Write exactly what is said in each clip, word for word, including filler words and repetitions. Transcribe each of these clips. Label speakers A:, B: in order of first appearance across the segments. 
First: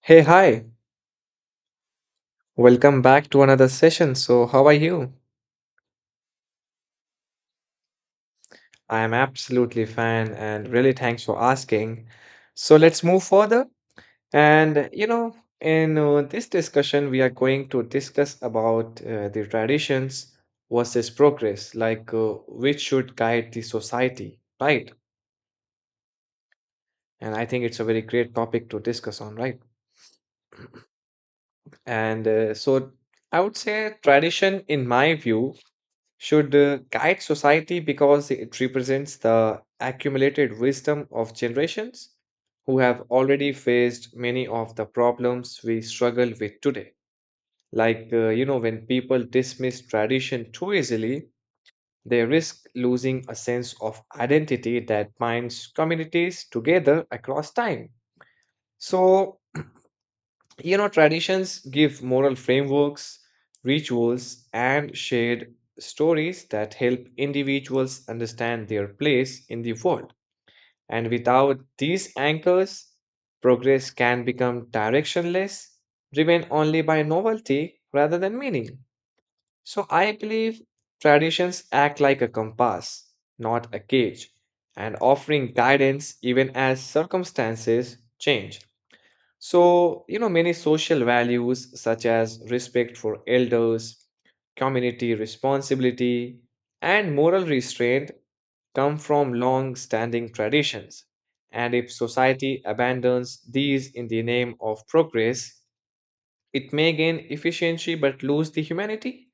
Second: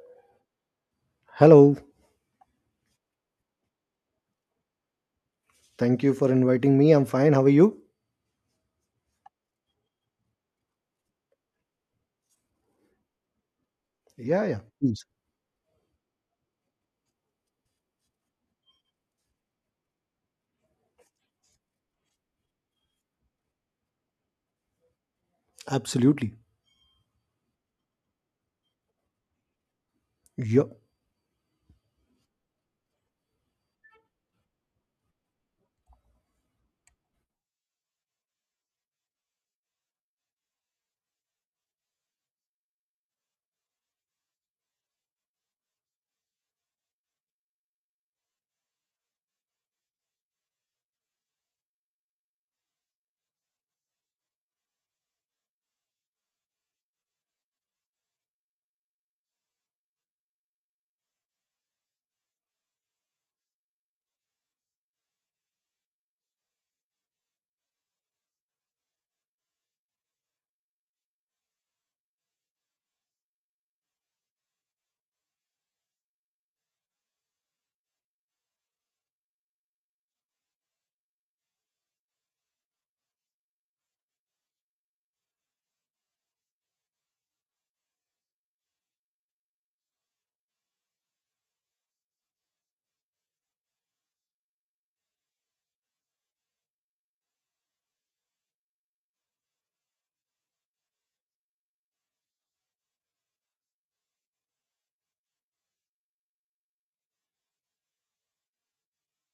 A: Hey, hi.
B: Hello.
A: Welcome back to another session. So, how are you?
B: Thank you for inviting me. I'm fine. How are you?
A: I am absolutely fine and really thanks for asking. So, let's move further.
B: Yeah, yeah.
A: And,
B: Yes.
A: you know, in uh, this discussion, we are going to discuss about uh, the traditions versus progress, like uh, which should guide the society, right?
B: Absolutely.
A: And I think it's a very great topic to discuss on, right?
B: Yeah.
A: And uh, so, I would say tradition, in my view, should uh, guide society because it represents the accumulated wisdom of generations who have already faced many of the problems we struggle with today. Like, uh, you know, when people dismiss tradition too easily, they risk losing a sense of identity that binds communities together across time. So, you know, traditions give moral frameworks, rituals, and shared stories that help individuals understand their place in the world. And without these anchors, progress can become directionless, driven only by novelty rather than meaning. So I believe traditions act like a compass, not a cage, and offering guidance even as circumstances change. So, you know, many social values such as respect for elders, community responsibility, and moral restraint come from long standing traditions. And if society abandons these in the name of progress, it may gain efficiency but lose the humanity.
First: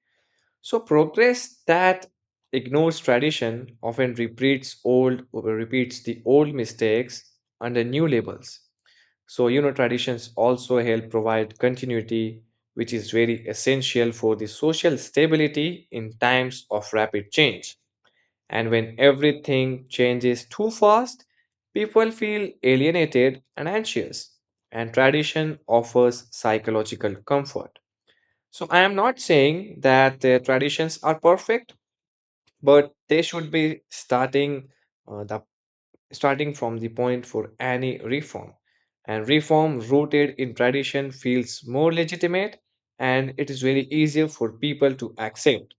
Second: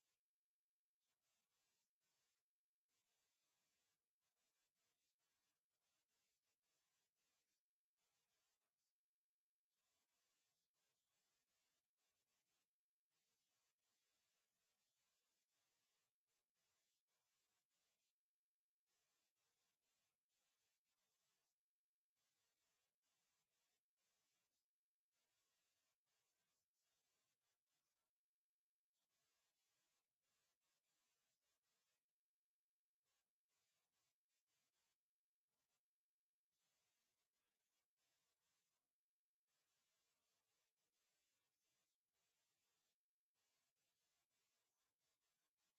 A: So, progress that ignores tradition often repeats old repeats the old mistakes under new labels. So, you know, traditions also help provide continuity, which is very essential for the social stability in times of rapid change. And when everything changes too fast, people feel alienated and anxious. And tradition offers psychological comfort. So, I am not saying that uh, traditions are perfect, but they should be starting uh, the starting from the point for any reform. And reform rooted in tradition feels more legitimate and it is very easier for people to accept.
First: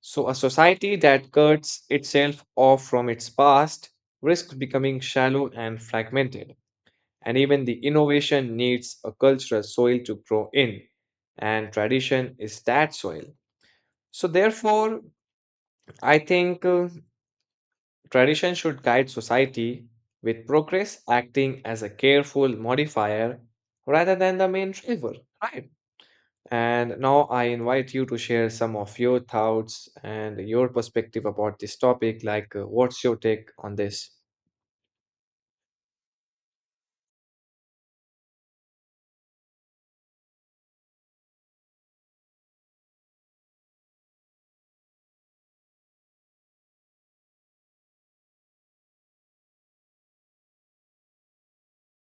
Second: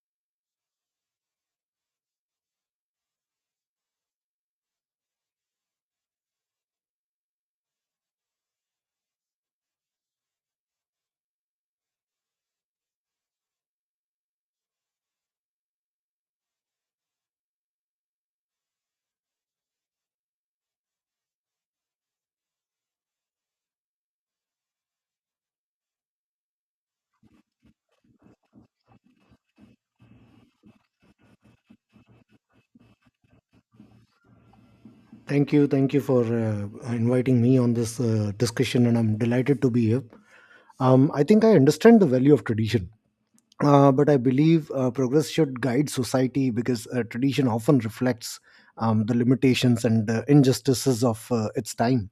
A: So, a society that cuts itself off from its past risks becoming shallow and fragmented. And even the innovation needs a cultural soil to grow in, and tradition is that soil. So, therefore, I think. Uh, Tradition should guide society, with progress acting as a careful modifier rather than the main driver. Right. And now I invite you to share some of your thoughts and your perspective about this topic. Like, uh, what's your take on this?
B: Thank you. Thank you for uh, inviting me on this uh, discussion, and I'm delighted to be here. Um, I think I understand the value of tradition. Uh, but I believe uh, progress should guide society because uh, tradition often reflects um, the limitations and uh, injustices of uh, its time.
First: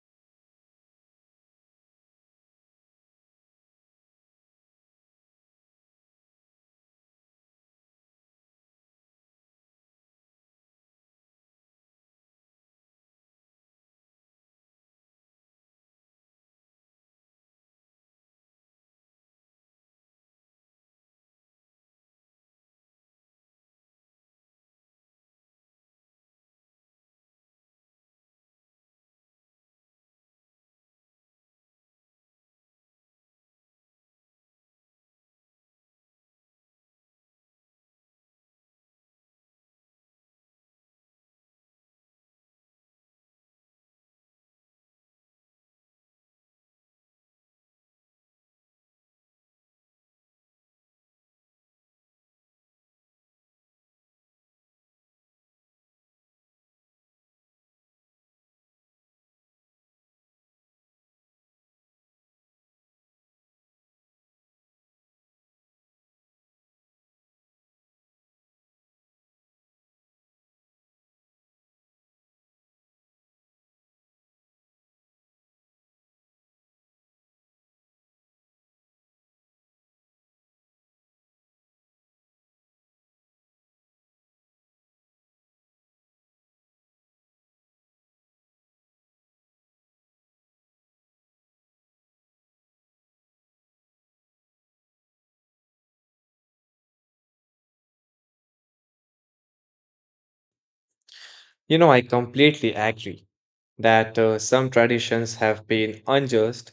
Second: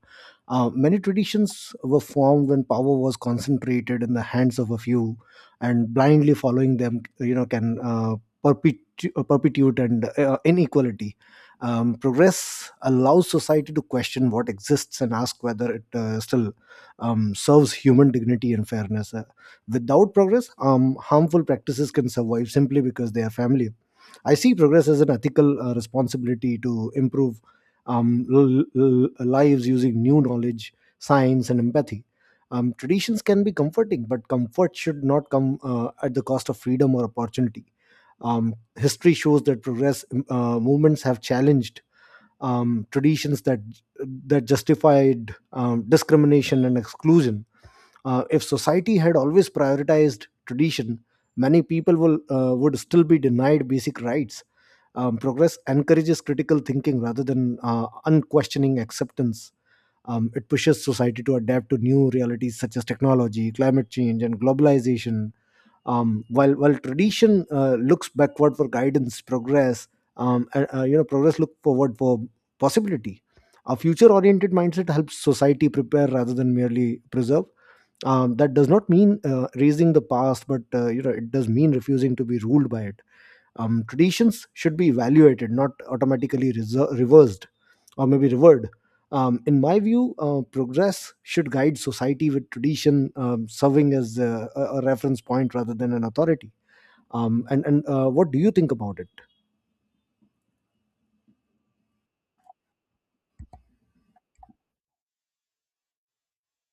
B: Uh, many traditions were formed when power was concentrated in the hands of a few, and blindly following them, you know, can uh, perpetu- uh, perpetuate and uh, inequality. Um, progress allows society to question what exists and ask whether it uh, still um, serves human dignity and fairness. Without progress, um, harmful practices can survive simply because they are family. I see progress as an ethical uh, responsibility to improve um, l- l- lives using new knowledge, science, and empathy. Um, traditions can be comforting, but comfort should not come uh, at the cost of freedom or opportunity. Um, history shows that progress uh, movements have challenged um, traditions that that justified um, discrimination and exclusion. Uh, If society had always prioritized tradition, many people will, uh, would still be denied basic rights. Um, progress encourages critical thinking rather than uh, unquestioning acceptance. Um, it pushes society to adapt to new realities such as technology, climate change, and globalization. um, while while tradition uh, looks backward for guidance, progress, um, and, uh, you know, progress look forward for possibility. A future-oriented mindset helps society prepare rather than merely preserve. Um, that does not mean uh, raising the past, but uh, you know, it does mean refusing to be ruled by it. Um, traditions should be evaluated, not automatically reser- reversed or maybe revered. Um, in my view, uh, progress should guide society with tradition um, serving as a, a a reference point rather than an authority. Um, and and uh, What do you think about it?
A: You know, I completely agree that uh, some traditions have been unjust,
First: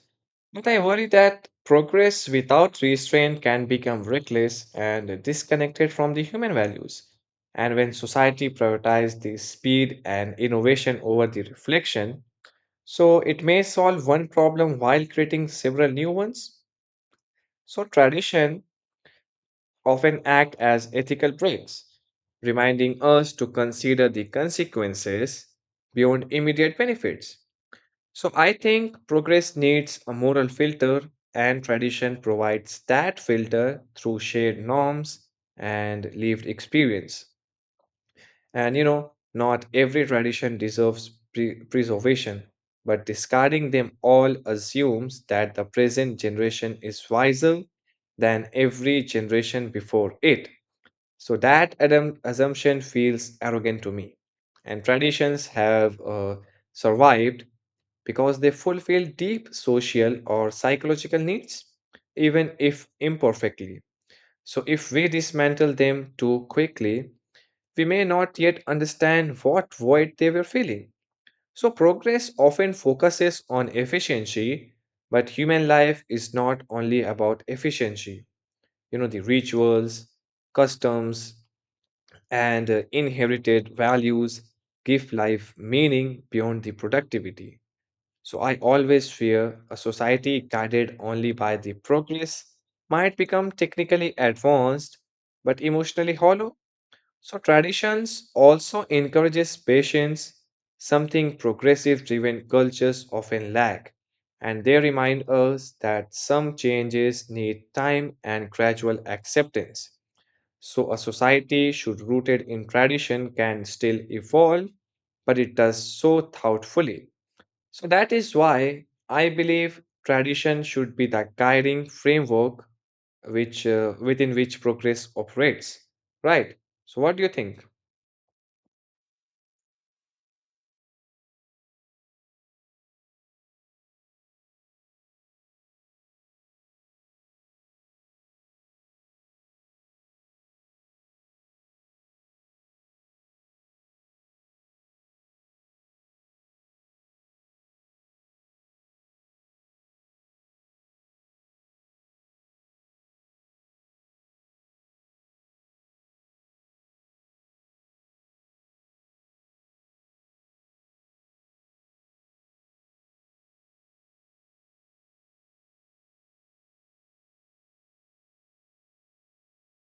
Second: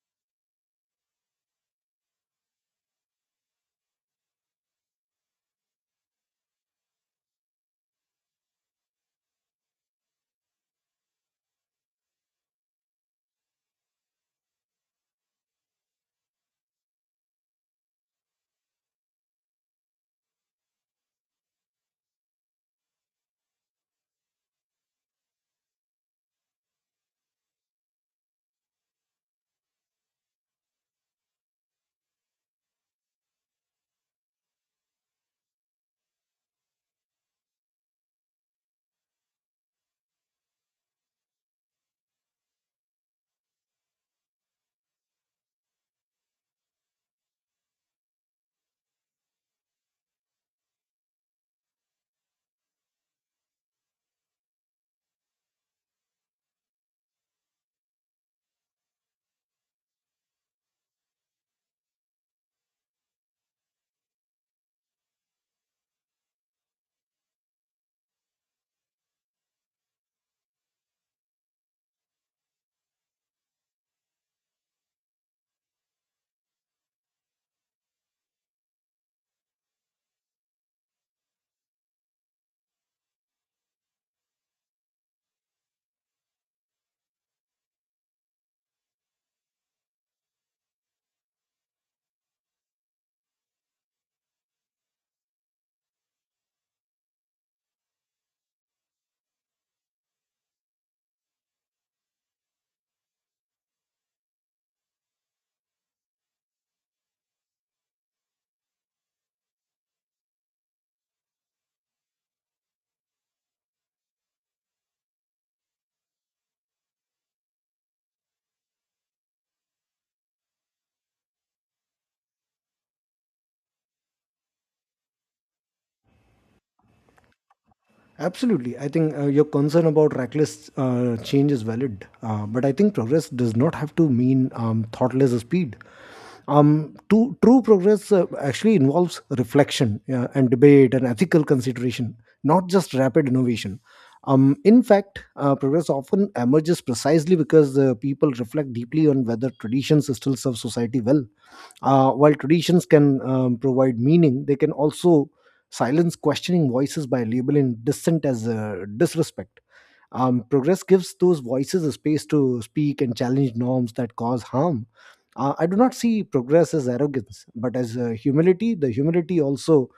A: but I worry that progress without restraint can become reckless and disconnected from the human values. And when society prioritizes the speed and innovation over the reflection, so it may solve one problem while creating several new ones. So tradition often act as ethical brakes, reminding us to consider the consequences beyond immediate benefits. So I think progress needs a moral filter, and tradition provides that filter through shared norms and lived experience. And you know, not every tradition deserves pre- preservation, but discarding them all assumes that the present generation is wiser than every generation before it. So that adam- assumption feels arrogant to me. And traditions have uh, survived because they fulfill deep social or psychological needs, even if imperfectly. So, if we dismantle them too quickly, we may not yet understand what void they were filling. So, progress often focuses on efficiency, but human life is not only about efficiency. You know, the rituals, customs, and uh, inherited values give life meaning beyond the productivity. So I always fear a society guided only by the progress might become technically advanced but emotionally hollow. So traditions also encourages patience, something progressive driven cultures often lack. And they remind us that some changes need time and gradual acceptance. So a society should rooted in tradition can still evolve, but it does so thoughtfully. So that is why I believe tradition should be the guiding framework which uh, within which progress operates. Right. So what do you think?
B: Absolutely. I think uh, your concern about reckless uh, change is valid, uh, but I think progress does not have to mean um, thoughtless speed. Um, to, true progress uh, actually involves reflection uh, and debate and ethical consideration, not just rapid innovation. Um, in fact, uh, progress often emerges precisely because uh, people reflect deeply on whether traditions still serve society well. Uh, while traditions can um, provide meaning, they can also silence questioning voices by labeling dissent as uh, disrespect. Um, progress gives those voices a space to speak and challenge norms that cause harm. Uh, I do not see progress as arrogance, but as uh, humility. The humility also,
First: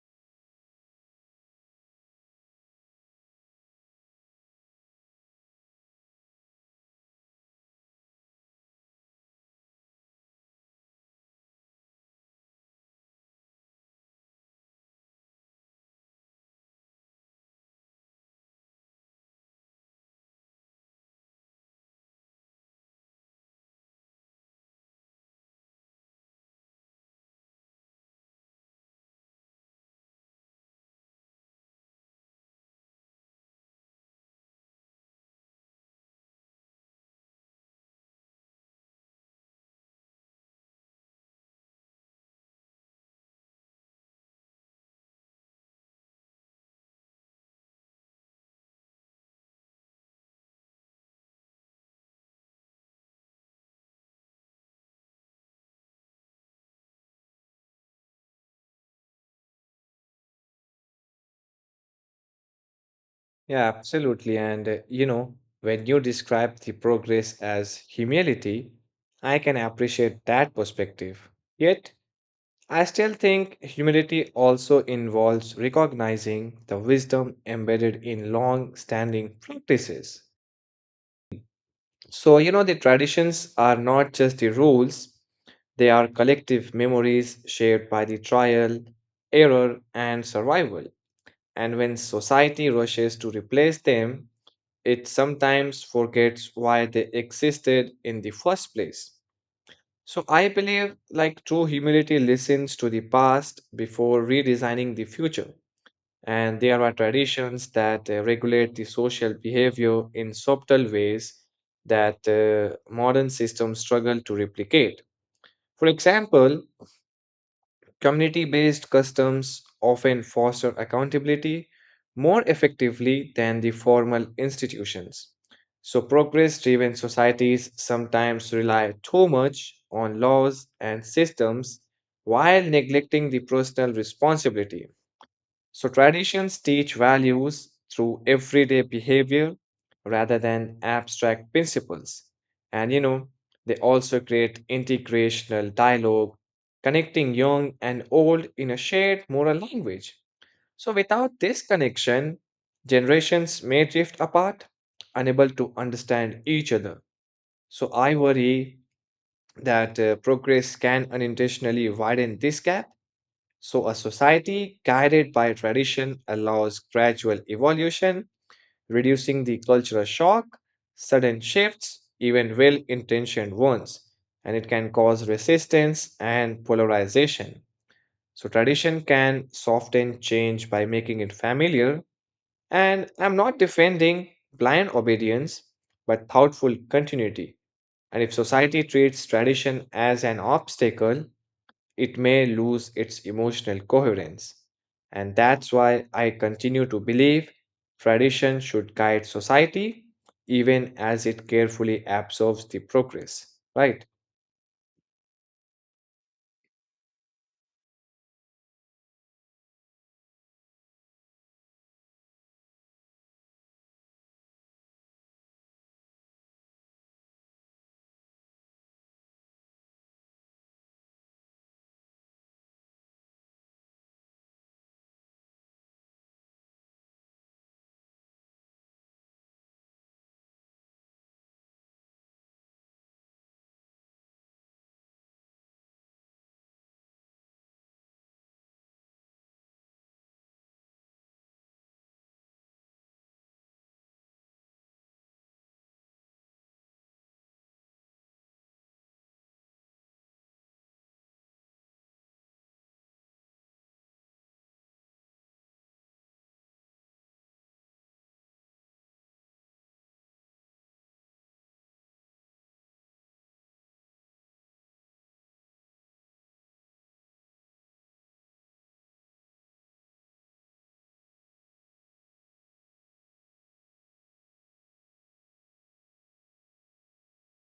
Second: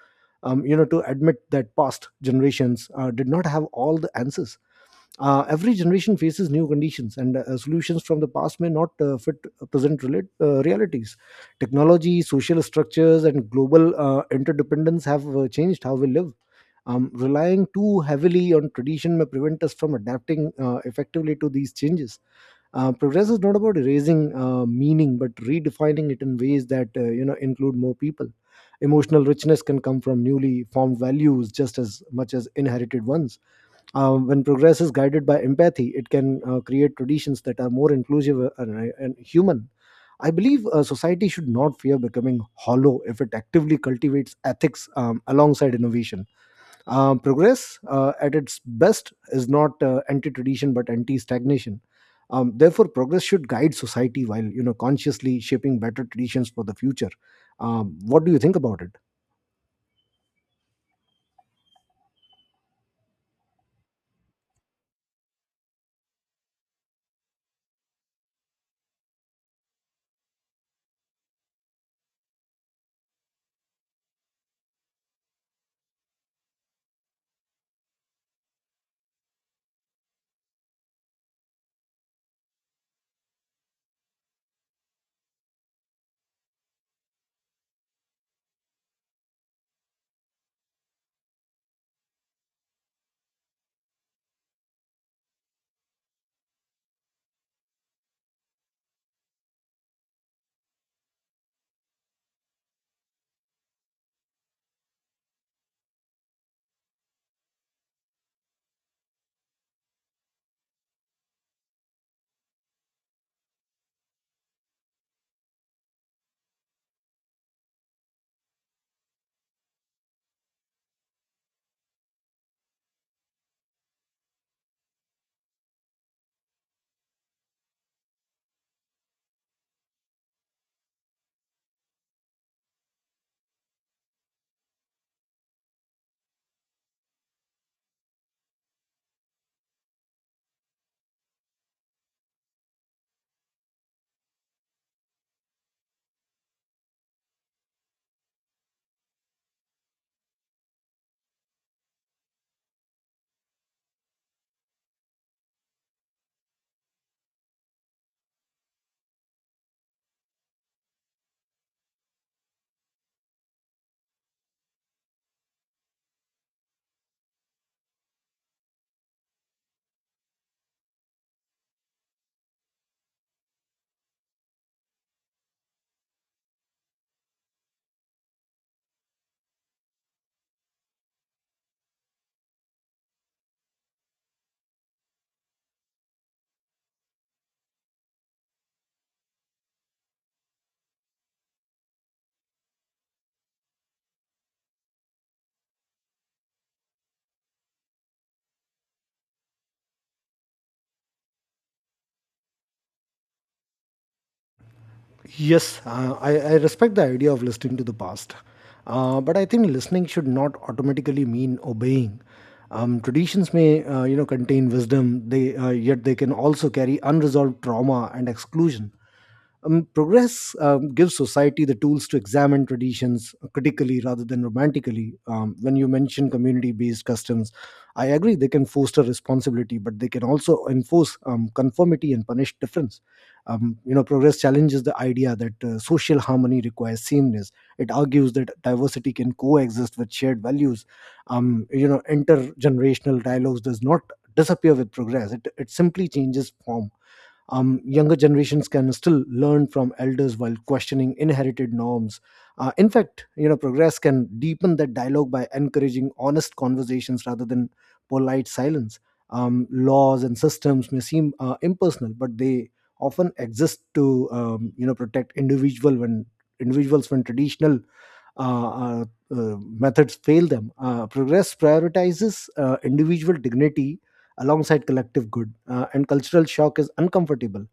B: um, you know, to admit that past generations uh, did not have all the answers. Uh, every generation faces new conditions, and uh, solutions from the past may not uh, fit uh, present rela- uh, realities. Technology, social structures, and global uh, interdependence have uh, changed how we live. Um, relying too heavily on tradition may prevent us from adapting uh, effectively to these changes. Uh, progress is not about erasing uh, meaning, but redefining it in ways that uh, you know include more people. Emotional richness can come from newly formed values just as much as inherited ones. Uh, when progress is guided by empathy, it can uh, create traditions that are more inclusive uh, and, uh, and human. I believe uh, society should not fear becoming hollow if it actively cultivates ethics um, alongside innovation. Uh, progress, uh, at its best, is not uh, anti-tradition but anti-stagnation. Um, therefore, progress should guide society while you know consciously shaping better traditions for the future. Um, what do you think about it?
A: Yeah, absolutely. And uh, you know, when you describe the progress as humility, I can appreciate that perspective. Yet, I still think humility also involves recognizing the wisdom embedded in long-standing practices. So, you know, the traditions are not just the rules, they are collective memories shared by the trial, error, and survival. And when society rushes to replace them, it sometimes forgets why they existed in the first place. So, I believe like true humility listens to the past before redesigning the future. And there are traditions that uh, regulate the social behavior in subtle ways that uh, modern systems struggle to replicate. For example, community based customs often foster accountability more effectively than the formal institutions. So, progress driven societies sometimes rely too much on laws and systems while neglecting the personal responsibility. So traditions teach values through everyday behavior rather than abstract principles. And you know, they also create integrational dialogue, connecting young and old in a shared moral language. So without this connection, generations may drift apart, unable to understand each other. So I worry that uh, progress can unintentionally widen this gap. So, a society guided by tradition allows gradual evolution, reducing the cultural shock, sudden shifts, even well intentioned ones, and it can cause resistance and polarization. So, tradition can soften change by making it familiar. And I'm not defending blind obedience, but thoughtful continuity. And if society treats tradition as an obstacle, it may lose its emotional coherence. And that's why I continue to believe tradition should guide society even as it carefully absorbs the progress. Right?
B: Yes, uh, I, I respect the idea of listening to the past. Uh, but I think listening should not automatically mean obeying. Um, traditions may, uh, you know, contain wisdom. They uh, Yet they can also carry unresolved trauma and exclusion. Um, progress um, gives society the tools to examine traditions critically rather than romantically. Um, when you mention community based customs, I agree they can foster responsibility, but they can also enforce um, conformity and punish difference. Um, you know, progress challenges the idea that uh, social harmony requires sameness. It argues that diversity can coexist with shared values. Um, you know, intergenerational dialogues does not disappear with progress. It, it simply changes form. Um, younger generations can still learn from elders while questioning inherited norms. Uh, in fact, you know, progress can deepen that dialogue by encouraging honest conversations rather than polite silence. Um, laws and systems may seem uh, impersonal, but they often exist to um, you know protect individual when individuals when traditional uh, uh, uh, methods fail them. Uh, progress prioritizes uh, individual dignity alongside collective good, uh, and cultural shock is uncomfortable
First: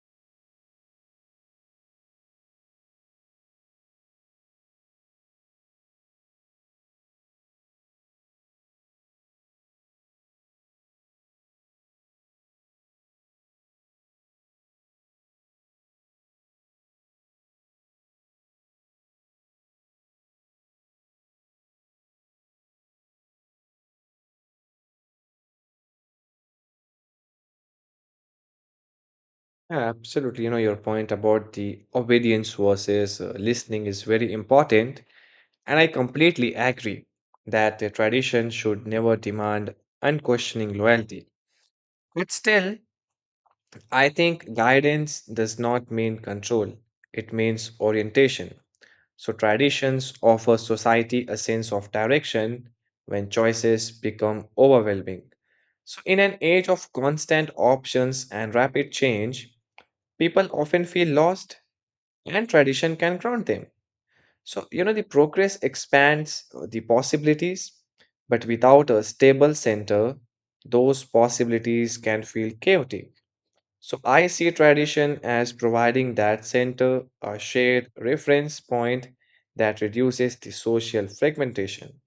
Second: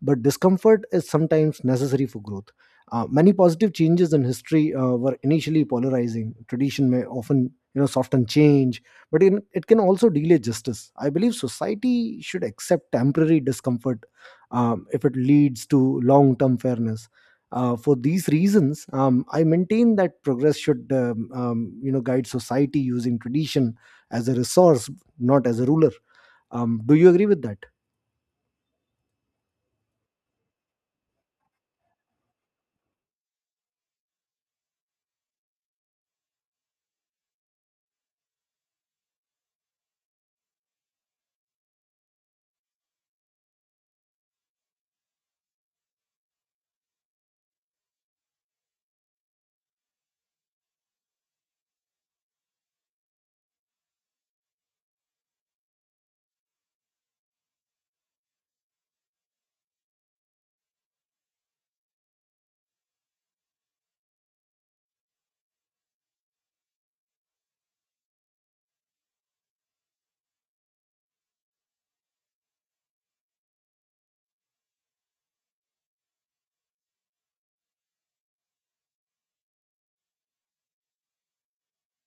B: but discomfort is sometimes necessary for growth. Uh, many positive changes in history uh, were initially polarizing. Tradition may often, you know, soften change, but in, it can also delay justice. I believe society should accept temporary discomfort um, if it leads to long-term fairness. Uh, for these reasons, um, I maintain that progress should, um, um, you know, guide society using tradition as a resource, not as a ruler. Um, do you agree with that?
A: Yeah, absolutely. You know, your point about the obedience versus uh, listening is very important. And I completely agree that the tradition should never demand unquestioning loyalty. But still, I think guidance does not mean control, it means orientation. So, traditions offer society a sense of direction when choices become overwhelming. So, in an age of constant options and rapid change, people often feel lost and tradition can ground them. So, you know, the progress expands uh, the possibilities, but without a stable center, those possibilities can feel chaotic. So I see tradition as providing that center, a shared reference point that reduces the social fragmentation.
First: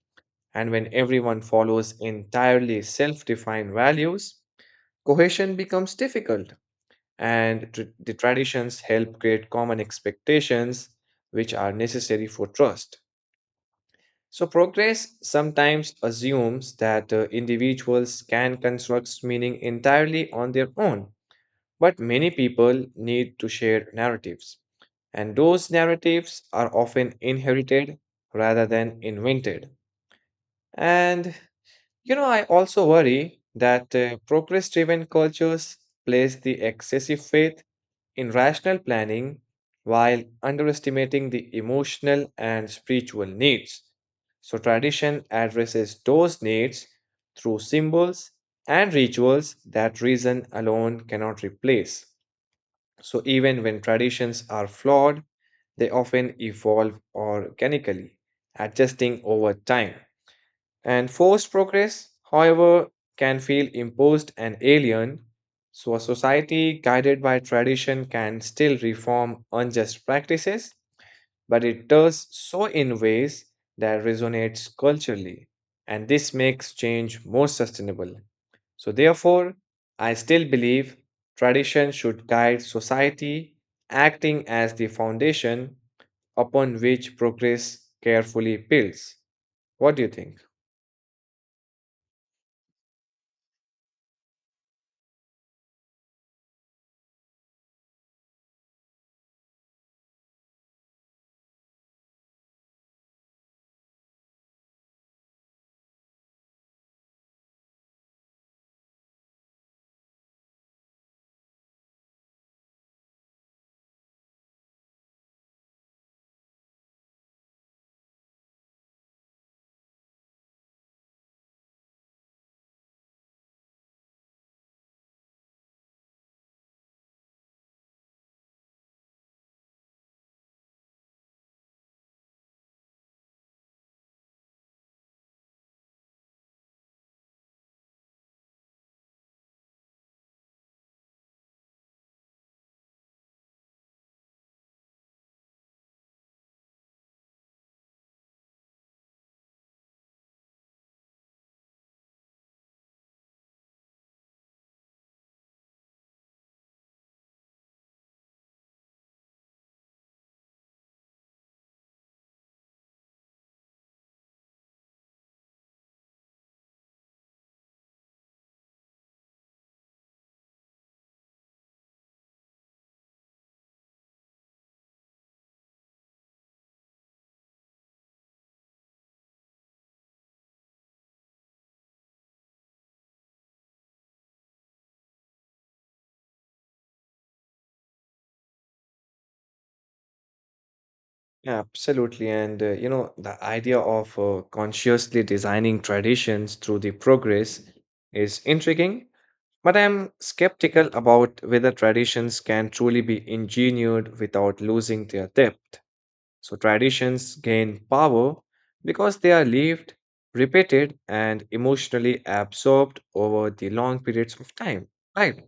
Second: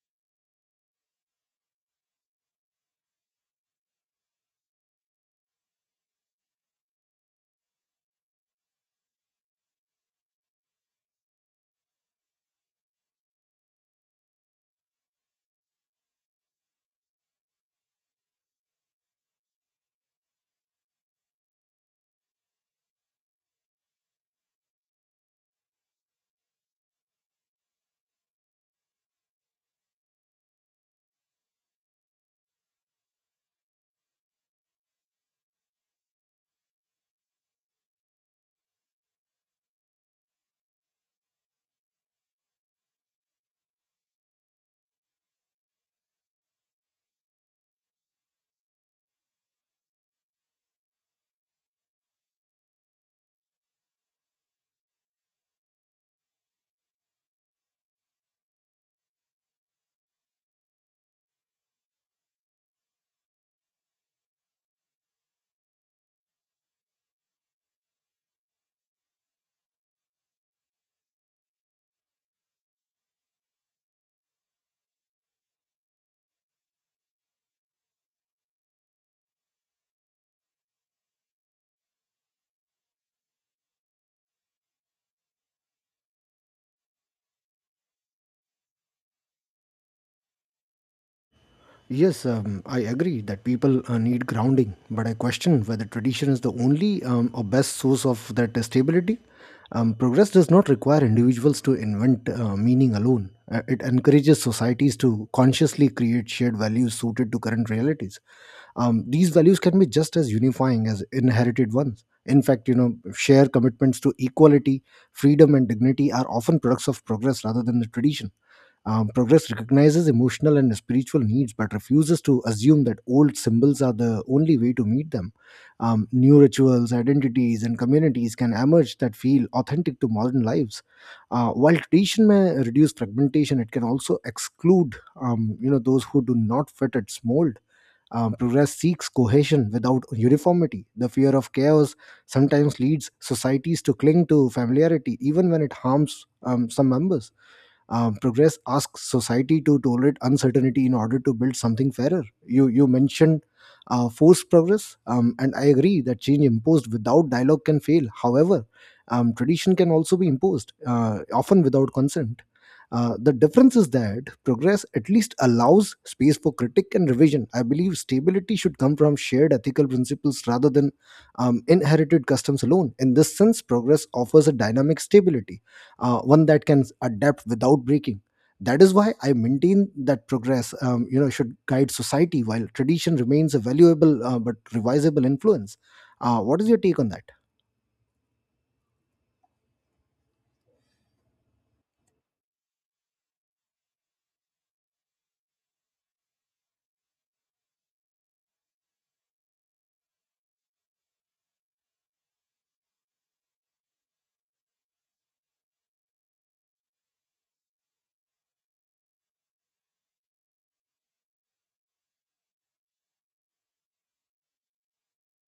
A: And when everyone follows entirely self defined values, cohesion becomes difficult. And tr- the traditions help create common expectations, which are necessary for trust. So, progress sometimes assumes that uh, individuals can construct meaning entirely on their own, but many people need to share narratives, and those narratives are often inherited rather than invented. And you know, I also worry that uh, progress driven cultures place the excessive faith in rational planning while underestimating the emotional and spiritual needs. So, tradition addresses those needs through symbols and rituals that reason alone cannot replace. So even when traditions are flawed, they often evolve organically, adjusting over time. And forced progress, however, can feel imposed and alien. So a society guided by tradition can still reform unjust practices, but it does so in ways that resonates culturally, and this makes change more sustainable. So, therefore, I still believe tradition should guide society, acting as the foundation upon which progress carefully builds. What do you think?
B: Yes, um, I agree that people uh, need grounding, but I question whether tradition is the only um, or best source of that stability. Um, progress does not require individuals to invent uh, meaning alone. Uh, it encourages societies to consciously create shared values suited to current realities. Um, these values can be just as unifying as inherited ones. In fact, you know, shared commitments to equality, freedom, and dignity are often products of progress rather than the tradition. Um, progress recognizes emotional and spiritual needs but refuses to assume that old symbols are the only way to meet them. Um, new rituals, identities, and communities can emerge that feel authentic to modern lives. Uh, while tradition may reduce fragmentation, it can also exclude um, you know those who do not fit its mold. Um, progress seeks cohesion without uniformity. The fear of chaos sometimes leads societies to cling to familiarity, even when it harms um, some members. Um, progress asks society to tolerate uncertainty in order to build something fairer. You you mentioned uh, forced progress, um, and I agree that change imposed without dialogue can fail. However, um, tradition can also be imposed, uh, often without consent. Uh, The difference is that progress at least allows space for critique and revision. I believe stability should come from shared ethical principles rather than um, inherited customs alone. In this sense, progress offers a dynamic stability, uh, one that can adapt without breaking. That is why I maintain that progress, um, you know, should guide society while tradition remains a valuable uh, but revisable influence. Uh, what is your take on that?
A: Yeah, absolutely. And uh, you know, the idea of uh, consciously designing traditions through the progress is intriguing. But I'm skeptical about whether traditions can truly be engineered without losing their depth. So traditions gain power because they are lived, repeated, and emotionally absorbed over the long periods of time. Right.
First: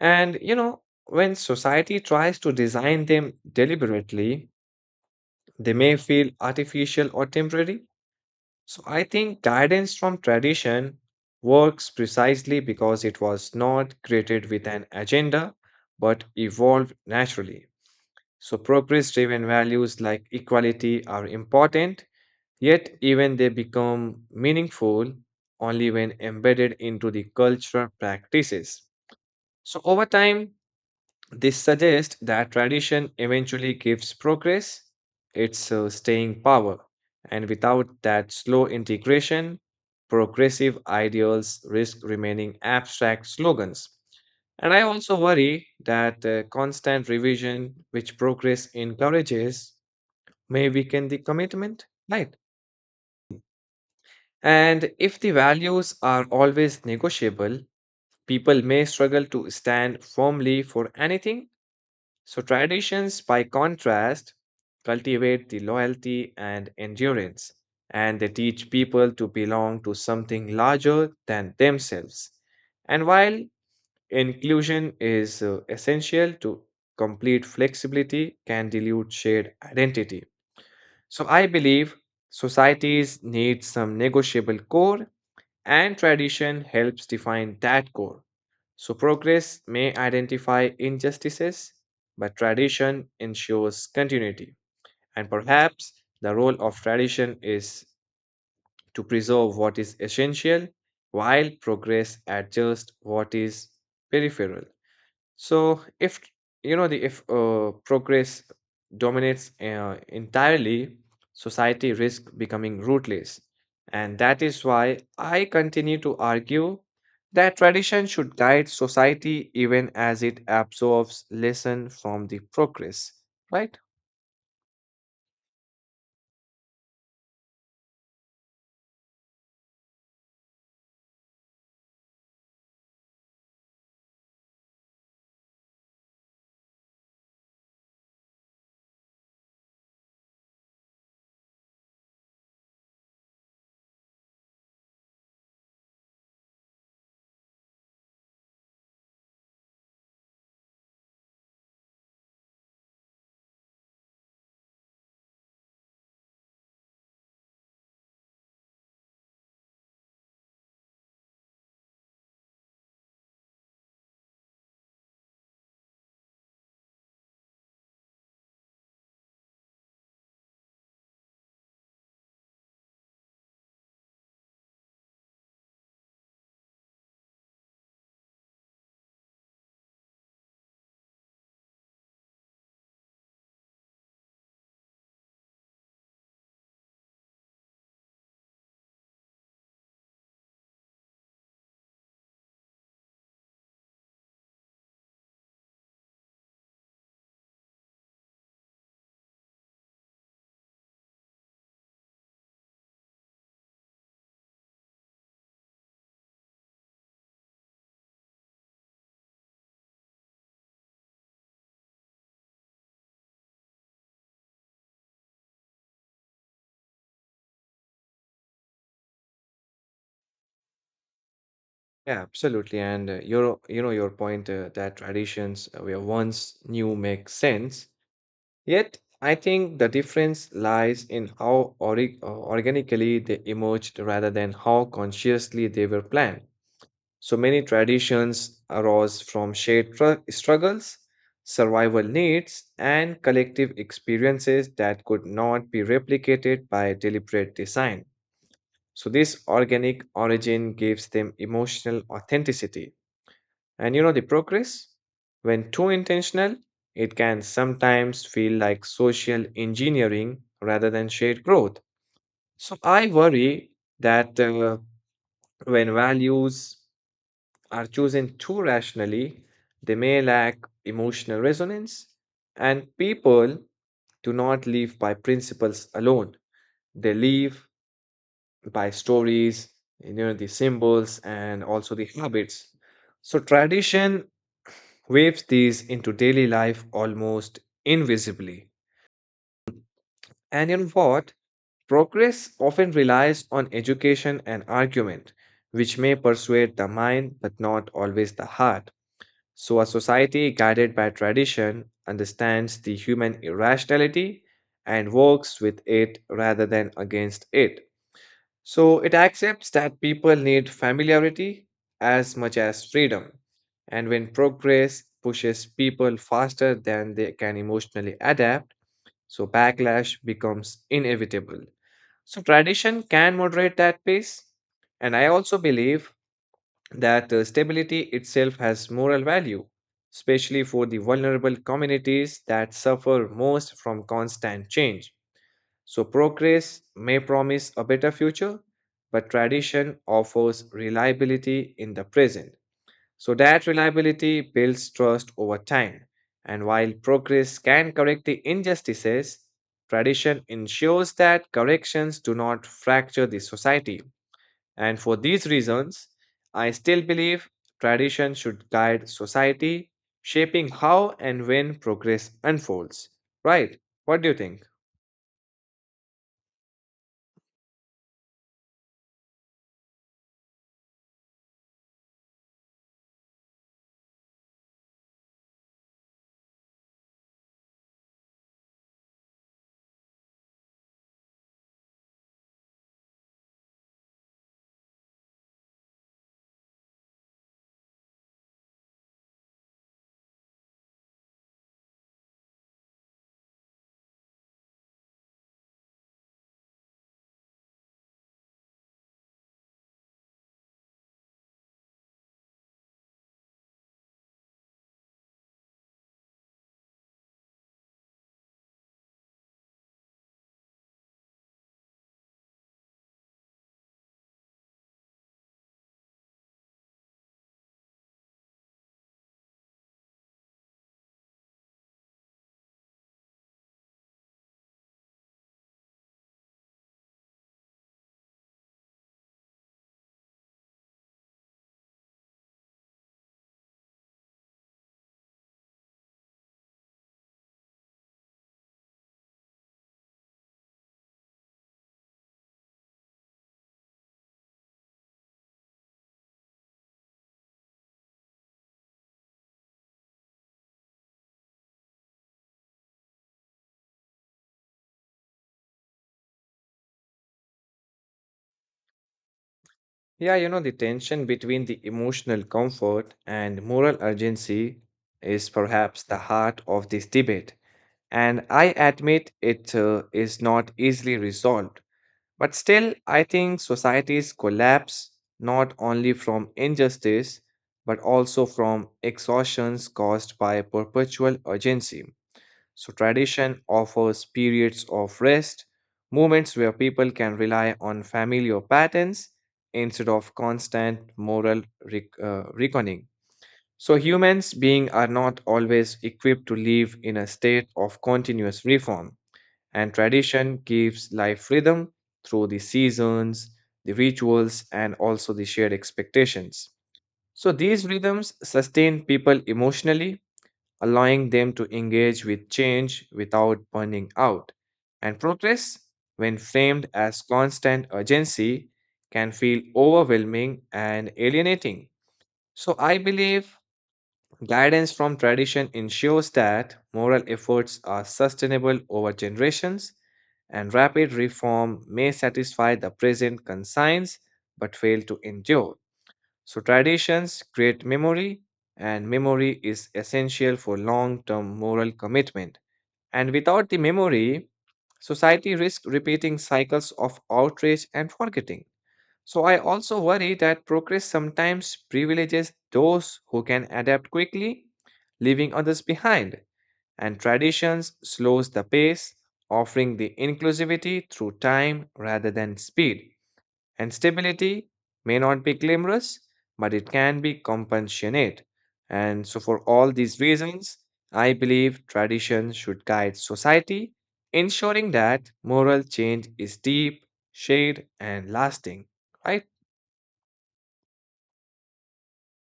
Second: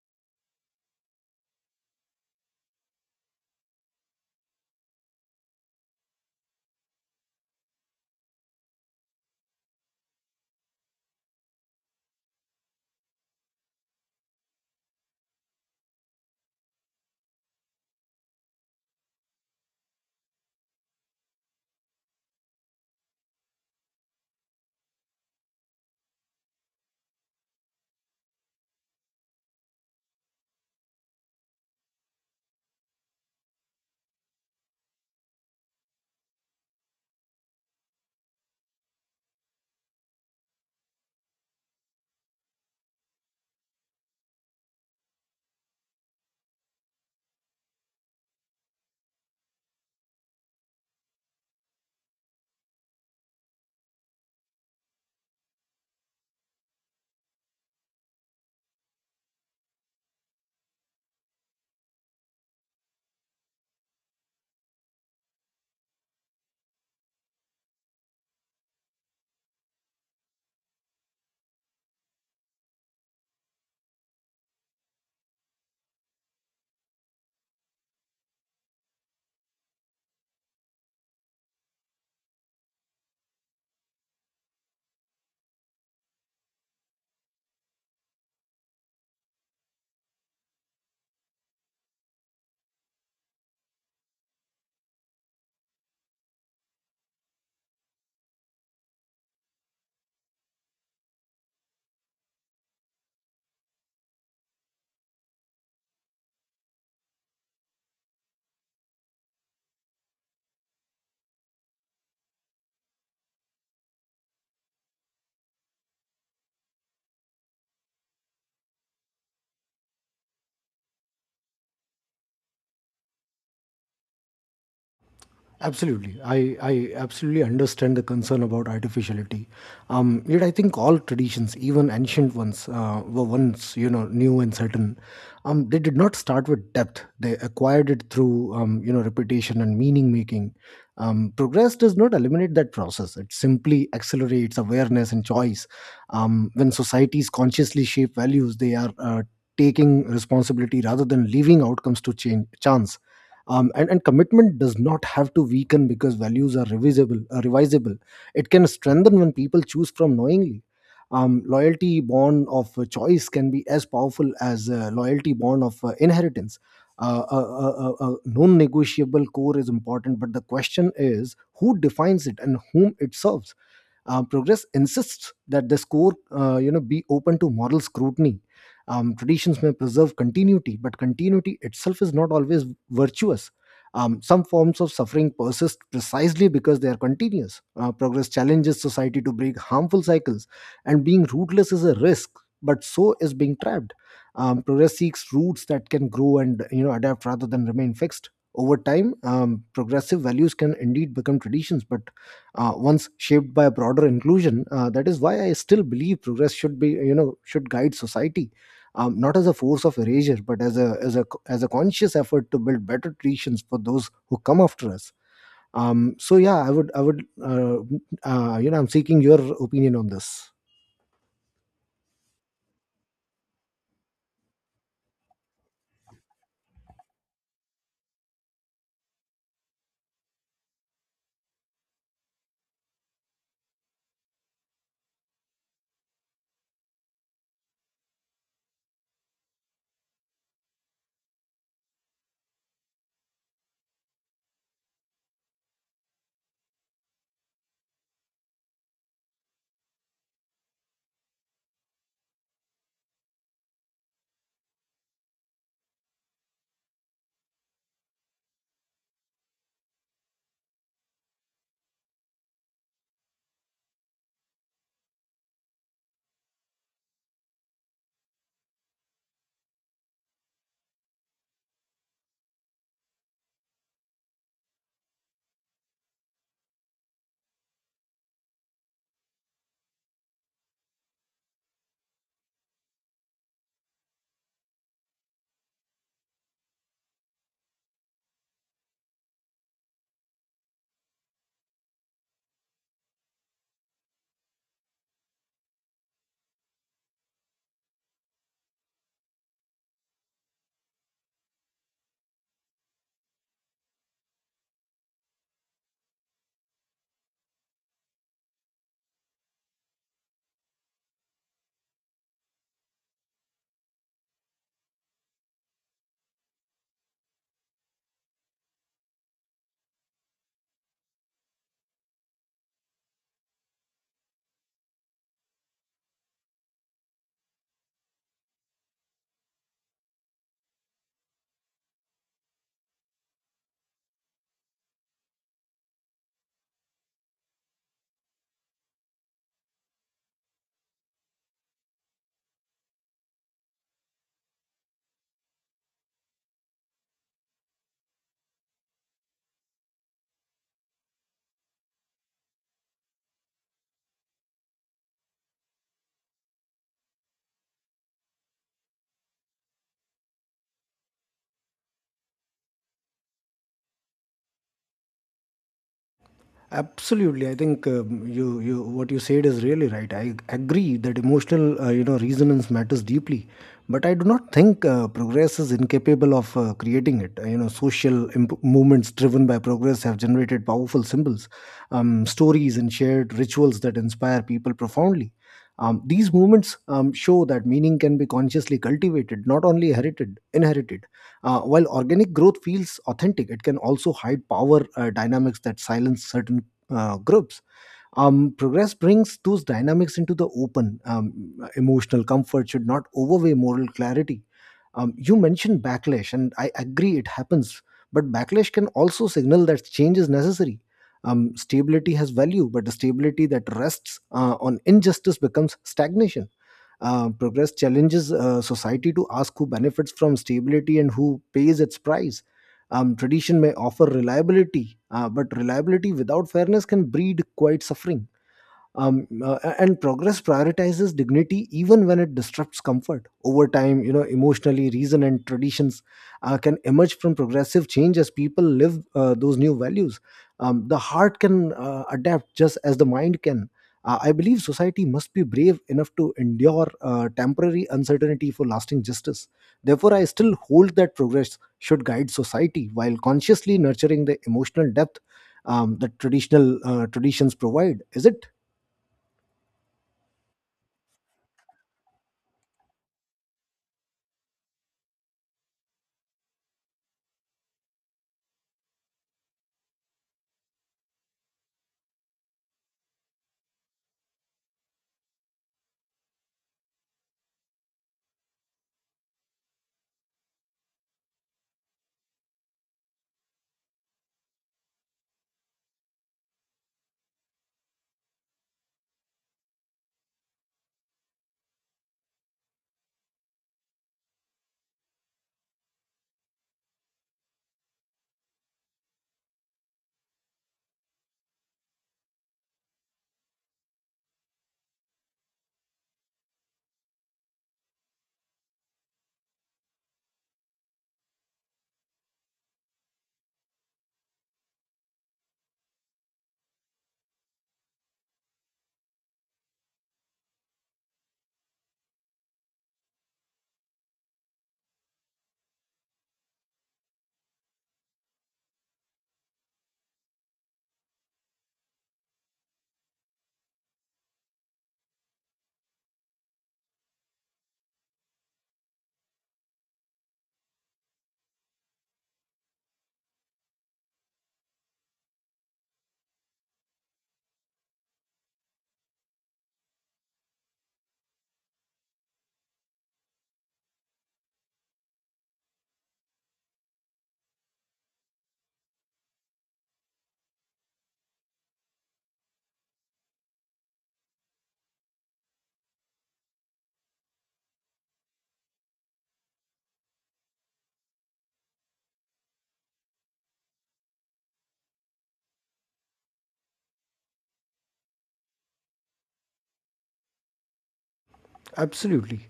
A: And you know, when society tries to design them deliberately, they may feel artificial or temporary. So I think guidance from tradition works precisely because it was not created with an agenda but evolved naturally. So progress driven values like equality are important, yet, even they become meaningful only when embedded into the cultural practices. So over time, this suggests that tradition eventually gives progress its uh, staying power, and without that slow integration, progressive ideals risk remaining abstract slogans. And I also worry that uh, constant revision, which progress encourages, may weaken the commitment, right? And if the values are always negotiable, people may struggle to stand firmly for anything. So, traditions, by contrast, cultivate the loyalty and endurance, and they teach people to belong to something larger than themselves. And while inclusion is uh, essential to complete flexibility, can dilute shared identity. So, I believe societies need some negotiable core, and tradition helps define that core. So, progress may identify injustices, but tradition ensures continuity. And perhaps the role of tradition is to preserve what is essential while progress adjusts what is peripheral. So if you know the if uh, progress dominates uh, entirely, society risks becoming rootless, and that is why I continue to argue that tradition should guide society even as it absorbs lesson from the progress. Right?
B: Absolutely. I, I absolutely understand the concern about artificiality. Um, yet I think all traditions, even ancient ones, uh, were once, you know, new and certain. Um, they did not start with depth. They acquired it through, um, you know, repetition and meaning making. Um, progress does not eliminate that process. It simply accelerates awareness and choice. Um, when societies consciously shape values, they are uh, taking responsibility rather than leaving outcomes to change, chance. Um, and, and commitment does not have to weaken because values are revisable uh, revisable. It can strengthen when people choose from knowingly. Um, loyalty born of uh, choice can be as powerful as uh, loyalty born of uh, inheritance. Uh, a, a, a, a non-negotiable core is important but the question is who defines it and whom it serves. Uh, progress insists that this core, uh, you know, be open to moral scrutiny. Um, traditions may preserve continuity, but continuity itself is not always virtuous. Um, some forms of suffering persist precisely because they are continuous. Uh, progress challenges society to break harmful cycles, and being rootless is a risk, but so is being trapped. Um, progress seeks roots that can grow and you know adapt rather than remain fixed. Over time, um, progressive values can indeed become traditions, but uh, once shaped by a broader inclusion. Uh, that is why I still believe progress should be you know should guide society, um, not as a force of erasure, but as a as a as a conscious effort to build better traditions for those who come after us. Um, so yeah, I would I would uh, uh, you know, I'm seeking your opinion on this.
A: Yeah, absolutely. And uh, your you know your point uh, that traditions uh, were once new make sense. Yet, I think the difference lies in how ori- uh, organically they emerged rather than how consciously they were planned. So many traditions arose from shared tru- struggles, survival needs, and collective experiences that could not be replicated by deliberate design. So this organic origin gives them emotional authenticity. And you know the progress? When too intentional, it can sometimes feel like social engineering rather than shared growth. So I worry that uh, when values are chosen too rationally, they may lack emotional resonance, and people do not live by principles alone. They live by stories, you know, the symbols, and also the habits. So tradition waves these into daily life almost invisibly. And in what? Progress often relies on education and argument, which may persuade the mind but not always the heart. So a society guided by tradition understands the human irrationality and works with it rather than against it. So it accepts that people need familiarity as much as freedom. And when progress pushes people faster than they can emotionally adapt, so backlash becomes inevitable. So tradition can moderate that pace. And I also believe that uh, stability itself has moral value, especially for the vulnerable communities that suffer most from constant change. So progress may promise a better future, but tradition offers reliability in the present. So that reliability builds trust over time. And while progress can correct the injustices, tradition ensures that corrections do not fracture the society. And for these reasons, I still believe tradition should guide society, shaping how and when progress unfolds. Right? What do you think?
B: Absolutely, I think um, you you what you said is really right. I agree that emotional uh, you know resonance matters deeply, but I do not think uh, progress is incapable of uh, creating it. Uh, you know, social imp- movements driven by progress have generated powerful symbols, um, stories, and shared rituals that inspire people profoundly. Um, these movements um, show that meaning can be consciously cultivated, not only herited, inherited. Uh, while organic growth feels authentic, it can also hide power uh, dynamics that silence certain uh, groups. Um, progress brings those dynamics into the open. Um, emotional comfort should not overweigh moral clarity. Um, you mentioned backlash, and I agree it happens, but backlash can also signal that change is necessary. Um, stability has value, but the stability that rests uh, on injustice becomes stagnation. Uh, progress challenges uh, society to ask who benefits from stability and who pays its price. Um, tradition may offer reliability, uh, but reliability without fairness can breed quite suffering. Um, uh, and progress prioritizes dignity even when it disrupts comfort over time. You know emotionally reason and traditions uh, can emerge from progressive change as people live uh, those new values. Um, the heart can uh, adapt just as the mind can. uh, I believe society must be brave enough to endure uh, temporary uncertainty for lasting justice. Therefore, I still hold that progress should guide society while consciously nurturing the emotional depth um, that traditional uh, traditions provide. Is it?
A: Yeah, you know, the tension between the emotional comfort and moral urgency is perhaps the heart of this debate. And I admit it uh, is not easily resolved. But still, I think societies collapse not only from injustice, but also from exhaustions caused by perpetual urgency. So tradition offers periods of rest, moments where people can rely on familiar patterns instead of constant moral rec- uh, reckoning. So humans being are not always equipped to live in a state of continuous reform, and tradition gives life rhythm through the seasons, the rituals, and also the shared expectations. So these rhythms sustain people emotionally, allowing them to engage with change without burning out. And progress, when framed as constant urgency, can feel overwhelming and alienating. So I believe guidance from tradition ensures that moral efforts are sustainable over generations, and rapid reform may satisfy the present concerns but fail to endure. So traditions create memory, and memory is essential for long term moral commitment. And without the memory, society risks repeating cycles of outrage and forgetting. So I also worry that progress sometimes privileges those who can adapt quickly, leaving others behind. And traditions slows the pace, offering the inclusivity through time rather than speed. And stability may not be glamorous, but it can be compassionate. And so, for all these reasons, I believe tradition should guide society, ensuring that moral change is deep, shared, and lasting. Right?
B: Absolutely.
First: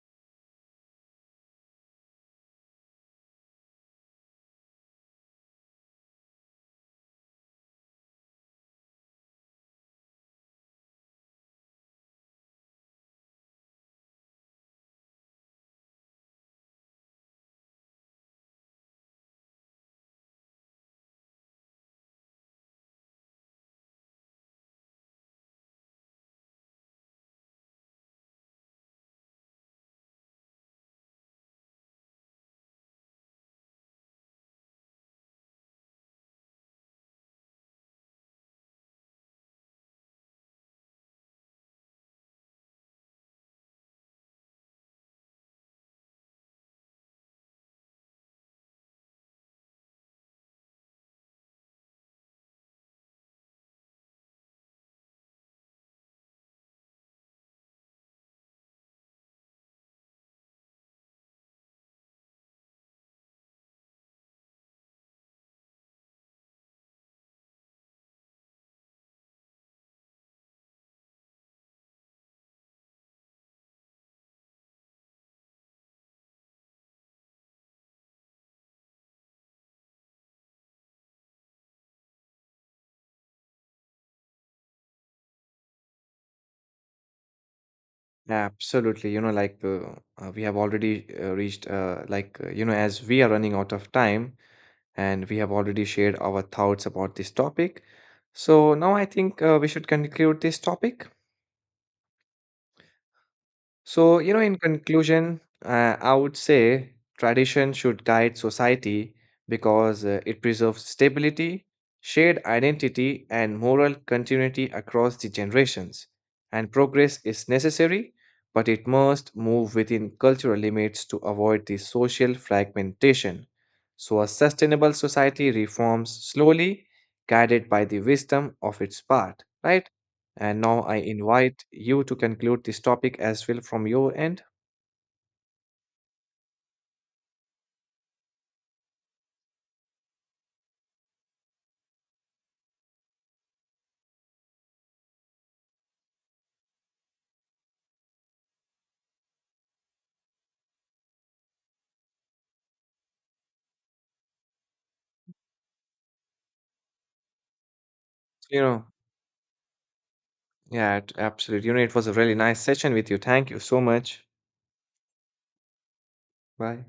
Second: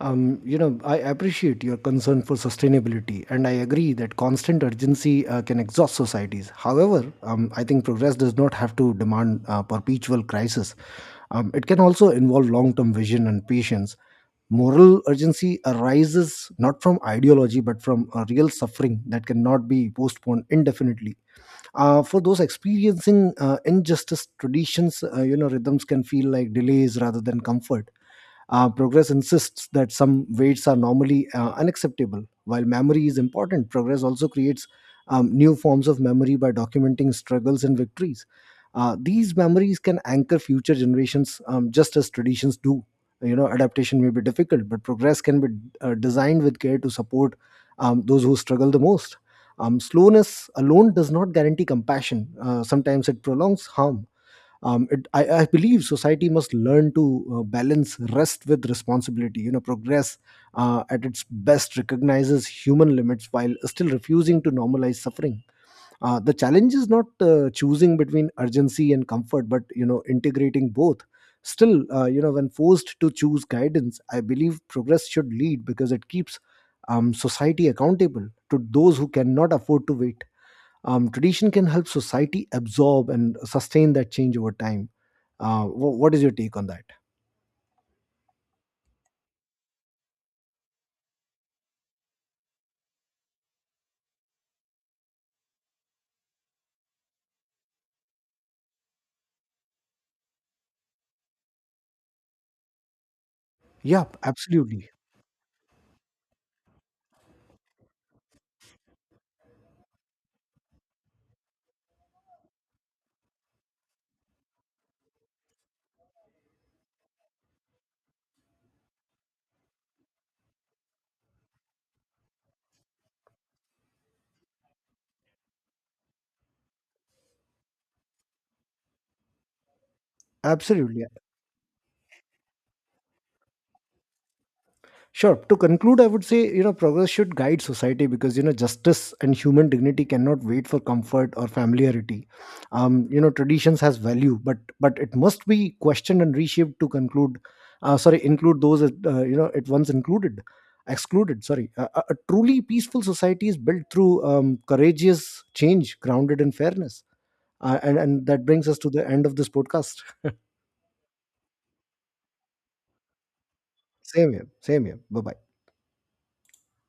B: Um, you know, I appreciate your concern for sustainability, and I agree that constant urgency uh, can exhaust societies. However, um, I think progress does not have to demand uh, perpetual crisis. Um, it can also involve long term vision and patience. Moral urgency arises not from ideology, but from a real suffering that cannot be postponed indefinitely uh, for those experiencing uh, injustice. Traditions uh, you know rhythms can feel like delays rather than comfort. Uh, progress insists that some weights are normally uh, unacceptable. While memory is important, progress also creates um, new forms of memory by documenting struggles and victories. Uh, these memories can anchor future generations, um, just as traditions do. You know, adaptation may be difficult, but progress can be uh, designed with care to support um, those who struggle the most. Um, slowness alone does not guarantee compassion. Uh, sometimes it prolongs harm. Um, it, I, I believe society must learn to uh, balance rest with responsibility. You know, progress uh, at its best recognizes human limits while still refusing to normalize suffering. Uh, the challenge is not uh, choosing between urgency and comfort, but, you know, integrating both. Still, uh, you know, when forced to choose guidance, I believe progress should lead because it keeps um, society accountable to those who cannot afford to wait. Um, tradition can help society absorb and sustain that change over time. Uh, wh- what is your take on that?
A: Absolutely. You know, like uh, uh, we have already uh, reached, uh, like, uh, you know, as we are running out of time and we have already shared our thoughts about this topic. So now I think uh, we should conclude this topic.
B: Yeah,
A: So, you know, in
B: absolutely.
A: conclusion, uh, I would say tradition should guide society because uh, it preserves stability, shared identity, and moral continuity across the generations. And progress is necessary, but it must move within cultural limits to avoid the social fragmentation. So a sustainable society reforms slowly, guided by the wisdom of its part, right? And now I
B: Absolutely.
A: invite you to conclude this topic as well from your end.
B: Sure. To conclude, I would say, you know, progress should guide society because, you know, justice and human dignity cannot wait for comfort or familiarity. Um, you know, traditions has value, but but it must be questioned and reshaped to conclude, uh, sorry, include those, that, uh, you know, it once included, excluded, sorry. A, a a truly peaceful society is built through um, courageous change grounded in fairness. Uh, and, and that
A: You
B: brings us
A: know,
B: to the end of this podcast.
A: yeah, it- absolutely. You know, it was a really nice session with you. Thank you so much.
B: Same here. Same here. Bye-bye.
A: Bye.